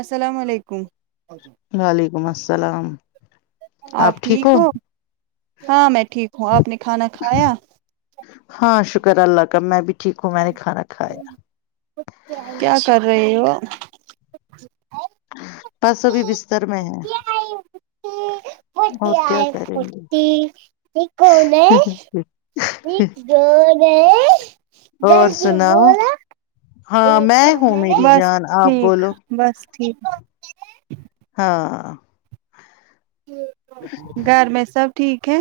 السلام علیکم کو [unintelligible] گال [unintelligible] وعلیکم السلام آپ ٹھیک ہو ہاں میں ٹھیک ہوں آپ نے کھانا کھایا کرا الگا میں بھی [unintelligible] کھانا کھایا کیا کر رہے ہو [unintelligible] بس ابھی بستر میں ہے آئی اور فٹی کیا آئی کریں گے فٹی کون ہے ن گ ج [unintelligible] اور جل ج ب سناؤ ہاں میں ہوں میری بس جان آپ ٹھیک بولو بس [unintelligible] ٹھیک [unintelligible] ہاں [unintelligible] گھر میں سب [unintelligible] ٹھیک ہے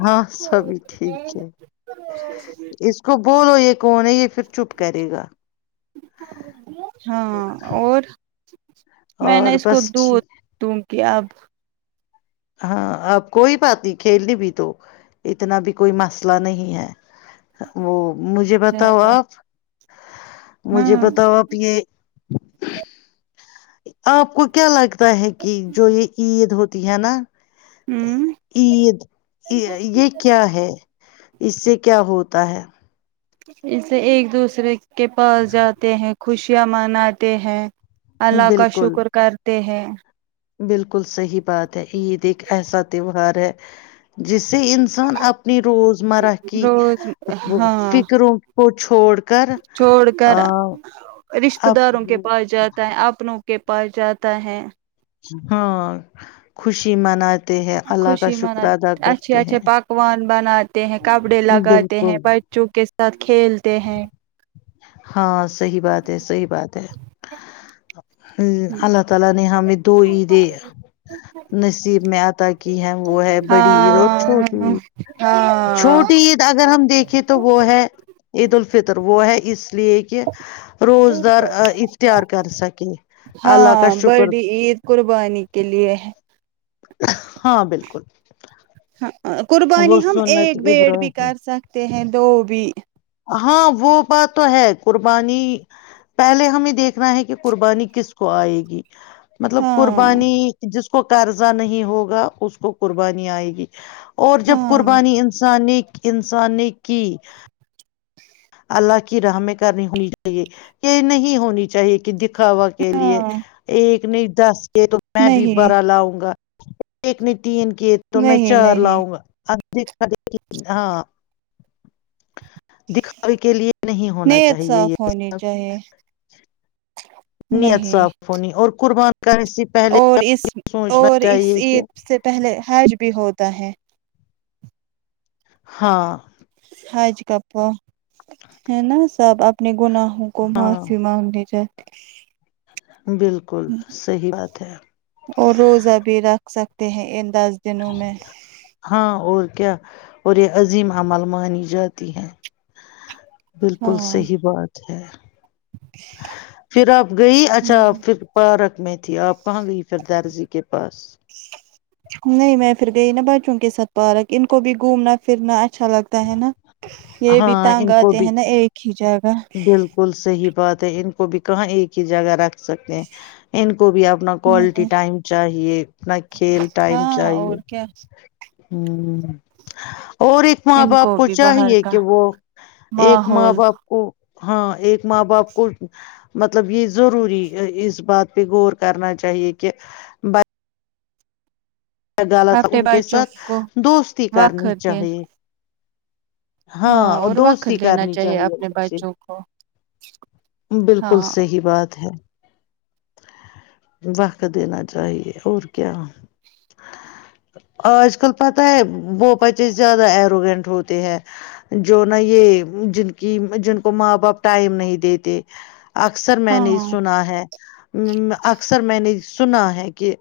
ہاں سبھی ٹھیک ہے اس کو بولو یہ کون ہے یہ پھر چپ کرے گا دکھان م گ ہے [unintelligible] ہاں اور میں نےا اور اس کو بس د ٹھیک۔ دوں کہ اب [inaudible] ہاں اب کوئی بات نہیں کھیلنی بھی تو اتنا بھی کوئی مسئلہ نہیں ہے وہ مجھے بتاؤ زیادہ آپ مجھے ہاں ہوں بتاؤ آپ یہ آپ کو کیا لگا تا ہے کہ جو یہ عید ہوتی تی ہے نا [unintelligible] عید یہ کیا ہے اس سے کیا ہوتا ہے اسے ایک دوسرے کی کے پاس جاتے ہیں خوشیاں مناتے ہیں اللہ کا بالکل شکر کر ت ہیں [unintelligible] بالکل صحیح بات ہے عید ایک ایسا تہوار ہے جس سے انسان اپنی روزمرہ کی روز ہاں فکروں کو چھوڑ کر چھوڑ کر رشتتے اپ داروں کے پاس جاتا ہے اپنوں کے پاس جاتا ہے ہاں خوشی منات کرتے ہیں اللہ کا خوشی شکر ادا کرتے ہیں بنچ [unintelligible] ہیں کپڑے لگاتے ہیں بالکل بچوں کے ساتھ کھیلتے ہیں ہاں صی بات ہے صحی بات ہے ہ ہیں اللہ تعال نے ح ہمد دو عیدیں نصیب میں آتا کی ہیں وہ ہے بڑی عید اور ہاں چھوٹی عید ہاں چھوٹی عید اگر ہم دیکھیں تو وہ ہے عید الفطر وہ ہے اس [unintelligible] اس لیے کہ روزدار اختیار کر سکے اللہ کا ہاں شکر بڑی عید قربانی کے لیے ہاں بالکل ہے قربانی وہ ہم سنت ایک بیڈ بھی ابراہیم کر سکتے ہیں دو بھی ہاں وہ بات تو ہے قربانی پہلے ہمیں دیکھنا ہے کہ قربانی کس کو آئے گی مطلب ہاں قربانی جس اس کو قرضہ نہیں ہوگا اس کو قربانی آئے گی اور جب ہاں قربانی انسان نے انسانی نے کی اللہ کی راہ میں کرنی ہونی چاہیے یہ نہیں ہونی چاہیے کہ د کوا کے لیے ہاں ایک [unintelligible] نہیں دس [unintelligible] یہ تو میں بھی نہیں بڑا لاؤں گا ایک ن [unintelligible] تین کے تو میں نہیں چار نہیں لاؤں گا دا د ہاں [unintelligible] دکھ [inaudible] نیت صاف ہونی سب چاہیے نیت نہیں صاف ہونی اور قربان [unintelligible] پہلے اور اس سوچنا اور اس چاہیے کہ عید سے پہلے حج بھی ہوتا ت ہے [inaudible] ہاں کپ [unintelligible] ہے نا سب اپنے گناہوں کو ہاں معافی مانگنی جات [inaudible] بالکل صحی بات ہے اور روزہ بھی رکھ سکتے ہیں ان دس دنوں میں ہاں اور کیا اور یہ عظیم عمل مانی جاتی ہے بالکل ہاں صحیح بات اھ [unintelligible] پھر آپ گئی اچھا آپ پھر پار میں تھی آپ کہاں گئی پردارزی کے پاس نہیں میں پھر گئی نا بچوں کے ساتھ پارک ان کو بھی گھومنا پھرنا اچھا اچھا لگتا ہے نا یہ بھی ہاں تانگ ان کو آتے بھی ہیں نا ایک ہی جگہ بالکل صحیح بات ہے ان کو بھی کہاں ایک ہی جگہ رکھ سکتے ہیں ان کو بھی اپنا کوالٹی ٹائم چاہیے اپنا کھیل ٹائم ہاں چاہیے اور کیا ہوں [unintelligible] اور ایک ماں ان باپ کو بھی باہر چاہیے کا کہ وہ ایک ماں ماحول باپ کو ہاں ایک ماں باپ کو مطلب یہ ضروری اس بات پہ غور کرنا چاہیے کہ ب کیا غال تھا اپنے ان کے بچوں ساتھ کو دوستی وقت کرنی دے چاہیے ہاں اور وقت دوستی لینا کرنی چاہیے اپنے ان سے بچوں کو [inaudible] بالکل ہاں صحی بات ہے وقت دینا چاہیے اور کیا آج کل پتہ ہے وہ بچے زیادہ اروگینٹ ہوتے ہیں جو نہا یہ جن کی جن کو ماں باپ ٹائم نہیں دیتے اکثر میں نے ہاں سنا ہے ہ [unintelligible] اکثر میں نے سنا ہے کہ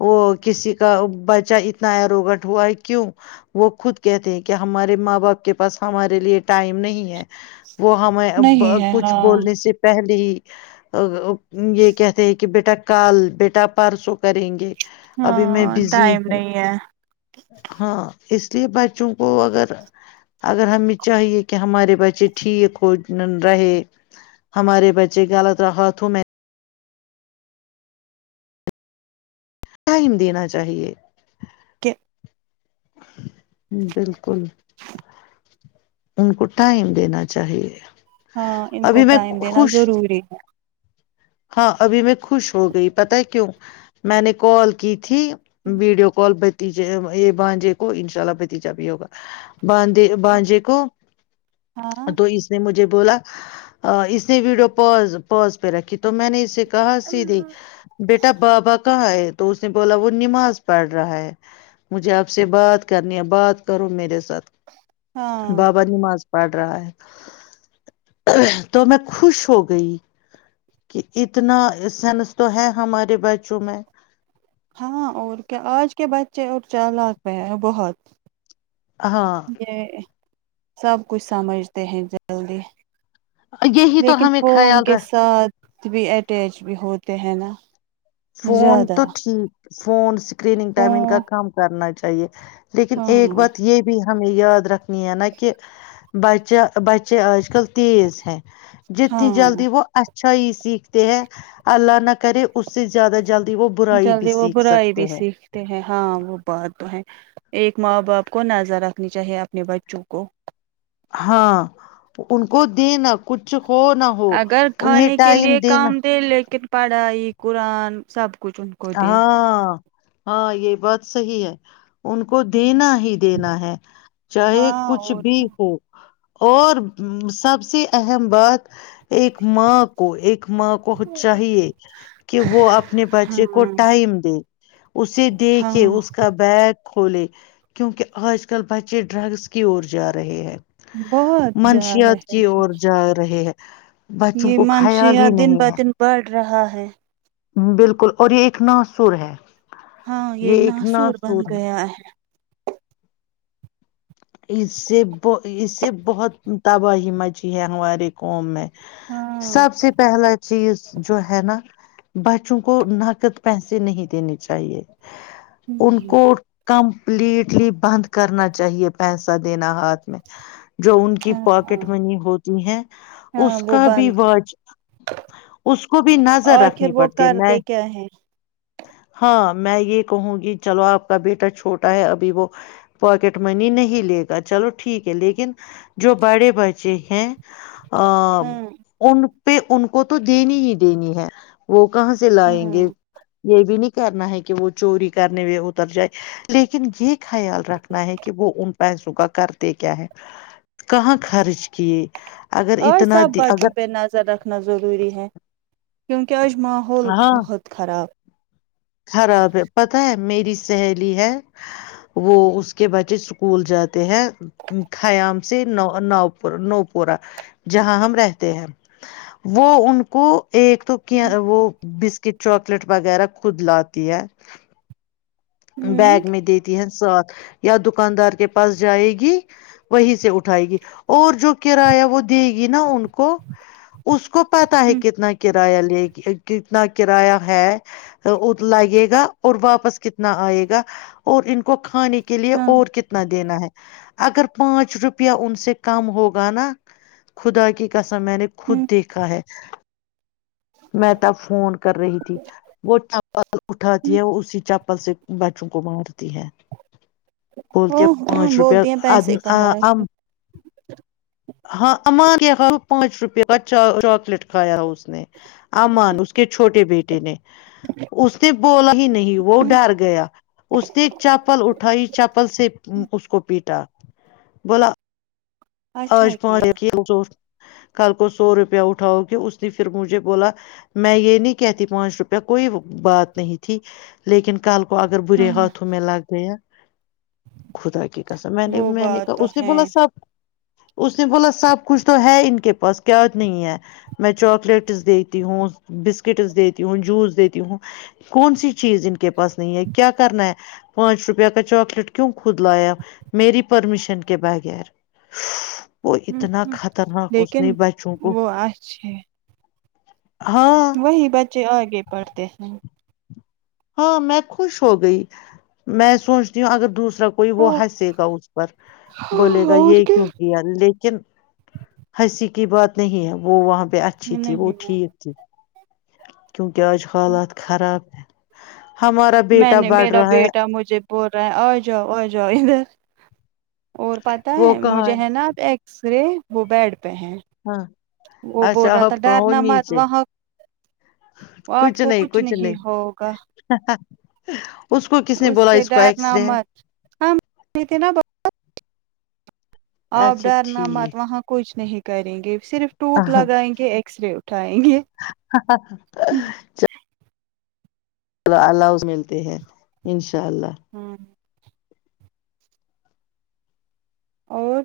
وہ کسی کا بچہ اتنا اروگٹ ہوا ہے کیوں وہ خود کہتے ہیں کہ ہمارے ماں باپ کے پاس ہمارے لیے ٹائم نہیں ہے وہ ہمیں نہیں ہے کچھ ہاں بولنے سے پہلے ج ا یہ کہتے ہیں کہ بیٹا کال بیٹا پرسوں کریں گے ابھی میں ہاں بزی ٹائم ہوں نہیں ہے ہاں اس لیے بچوں کو اگر اگر ہمیں چاہیے کہ ہمارے بچے ٹھیک ہو رہے ہمارے بچے غلط راحتوں میں ٹائم دینا چاہیے کہ بالکل ان کو ٹائم دینا چاہیے ہاں ان کو ابھی میں ٹائم دینا خوش ضروری ہے ہاں ابھی میں خوش ہو گئی پت ہے کیوں میں نے کال کی تھی ویڈیو کال بتیجے یہ بانجے کو ان شاء اللہ بھتیجا بھی ہوگا باندے بانجے کو تو ہاں اس نے مجھے بولا اس نے ویڈیو پ پز پہ رکھی تو میں نے اس سے [unintelligible] کہاں س د بیٹا بابا کہاں ہے تو اس نے بولا وہ نماز پڑھ رہا ہے مجھے آپ سے بات کرنی ہے بات کرو میرے سے ہاں بابا نماز پڑ رہا ہے تو میں خوش ہو گئی کہ اتنا سینس تو ہے ہمارے بچوں میں ہاں اور کیا آج کے بچے اور چ لگ میں ہیں بہت ہاں ج [inaudible] سب کچھ سمجھتے ہیں جلدی یہی تو لیکن ہمیں فون خیال کے ر ساتھ بھی اٹیچ بھی ہوتے ہیں نا فون زیادہ تو ٹھیک فون [unintelligible] اسکرینگ ہ ائمنگ کا کم کرنا ہے چاہیے [unintelligible] لیکن ایک ہاں بات یہ بھی ہے ہمیں یاد رکھن نا کہ بچہ بچے آج کل تیز ہیں جتنی ہاں جلدی وہ اچھا ہی سیکھتے ہیں اللہ نہ کرے اس سے زیادہ [unintelligible] برائی بھی جلدی وہ سیکھ برائی بھی سکتے ہیں سیکھتے ہیں ہاں وہ بات تو ہے ایک ماں باپ کو نظر رکھنی چاہیے اپنے بچوں کو ہاں ان کو دینا کچھ ہو نہ ہو اگر انہیں کھانے کے ٹائم لیے دینا کام دے لیکن پڑھائی قرآن سب [unintelligible] دے ہاں ہاں یہ بات صحی ہے ان کو دینا ہی دینا ہے چاہے ہاں کچھ اور بھی کیا ہو اور سب سب سے اہم بات ایک ماں کو ایک ماں کو چاہیے کہ وہ اپنے بچے کو کو ہاں ٹائم دے اسے دے کے ہاں اس کا بیگ کھولے کیونکہ آج کل بچے ڈرگس کی اور جا رہے ہیں بہت جا رہے منشیات کی ہیں اور جا رہے ہیں بچوں یہ کو خیال مانشیا ہی دن بہ نہیں دن بڑ [unintelligible] رہا ہے [unintelligible] اور یہ ایک ناسور ہے ہاں یہ ناصور بن گیا ہے اس سے اس سے بہت تباہی مچی ہے ہمارے قوم میں ہاں سب سے پہلا چیز جو ہے نا بچوں کو نقد پیسے نہیں دینے چاہیے ان جی کو کم [unintelligible] کمپلیٹلی بند کرنا چاہیے پیسہ دینا ہاتھ میں جو ان کی ہاں پاکٹ ہاں منی ہوتی ہے ہاں اس وہ کا بھی بند واچ اس کو بھی نظر آخر رکھنی وہ پڑتی ہے میں کرتے کیا ہے ہاں میں یہ کہوں گی چلو اپ کا بیٹا چھوٹا ہے ابھی وہ پاکٹ منی نہیں ہی لے گا چلو ٹھیک ہے لیکن جو بڑے بچے ہیں ا ہاں ان [unintelligible] پہ ان کو تو دینی ہی دینی ہے وہ کہاں سے لائیں ہاں گے یہ بھی نہیں کرنا ہے کہ وہ چوری کرنے ہوئے اتر جائے لیکن یہ خیال رکھنا ہے کہ وہ ان کو پیسوں کا کرتے کیا ہے کہاں خرچ کیے اگر اور اتنا سب بچوں اگر پہ نظر رکھنا ضروری ہے کز ماحول ہاں بہت خراب خراب ہے پتا ہے میری سہیلی ہے وہ اس کے بچے اسکول جاتے ہیں خیام سے ن نور نوپورا جہاں ہم رہتے ہیں وہ ان کو ایک تو کیا ہ وہس کہ چواکلیٹ وغیرہ خود لاتی ہے بیگ میں دیتی ساتھ یا دکاندار کے پاس جائے گی وہیں سے اٹھائے گی اور جو کرایہ وہ دے گی نا ان کو اس کو پتا ہے کتنا کتنا کرایہ لے کہ کتنا کرایہ ہے لگے گا اور واپس کتنا آئے گا اور ان کو کھانے کے لیے ہاں اور کتنا دینا ہے اگر پانچ روپیہ ان سے کم ہوگا نا خدا کی کس ا میں نے خود ہ دیکھا ہے میں تب فون کر رہی تھی وہ چپل اٹھاتی ہے اسی چپل پل سے بچوں کو بناتی ہے ا بولتی ہے ہ پانچ بولتی ہیں روپیہ پیسے کہاں رہ ہاں امان کیاا پانچ روپے کا چاکلیٹ کھایا اس نے امان اس کے چھوٹے بیٹے نے اس کے [unintelligible] بولا ہی نہیں وہ ہ ڈر گیا اس نے ایک چاپل اٹھائی چاپل سے اس کو پیٹا بولا اچھا آج پہ ل کیا [unintelligible] کل کو سو روپیہ اٹھاؤ گ اس نے پھر مجھے بولا میں یہ نہیں کہتی پانچ روپیہ کوئی بات نہیں تھی لیکن کل کو کو اگر برے ہاں ہاتھوں میں لگ گیا خدا کی کہسا میں نے وہ میں نے بات کہا تو اس نے ہے بولا صاحب اس نے بولا سب کچھ تو ہے ان کے پاس کیا نہیں ہے میں چاکلیٹس دیتی ہوں بسکٹس دیتی ہوں جوس دیتی ہوں کون سی چیز ان کے پاس نہیں ہے کیا کرنا ہے پانچ روپیہ کا چاکلیٹ کیوں خود لایا میری پرمیشن کے بغیر وہ ہوں اتنا ہ خطرناک اس لیکن نے بچوں کو وہ اچھے ہاں وہی بچے آگے پڑھتے ہیں ہاں میں خوش ہو گئی میں سوچتی ہوں اگر دوسرا کوئی وہ ہنسے گا اس پر بولے گا یہ کیوں کیا لیکن ہنسی کی بات نہیں ہے وہاں پ اچھی تھی وہ نہیں ٹھیک تھی کیونکہ آج حالات خراب ہمارا میں بیٹا نے بڑھ میرا رہا ہے بیٹا مجھے بول رہا ہیں آ جاؤ آ جاؤ ادھر اور پتہ وہ ہے کہاں مجھے ہے نا آپ ایک رے موبائڈ [unintelligible] ہیں ہاں وہ بول اچھا رہا تھا آپ کہاں ڈر ہو ن مات نیچے وہاں آپ کو کچھ نہیں ہوگا ا [unintelligible] اس سے ڈر ن مت ہ نا اپ اچھا ڈر ن مت ٹھیک وہاں کچھ نہیں کریں گے [unintelligible] صرف ٹوپ لگائیں گے ایکس رے اٹھیں گے اللہ ہ الؤ ملتے ہیں ان شاءلہ ہاں [unintelligible] اور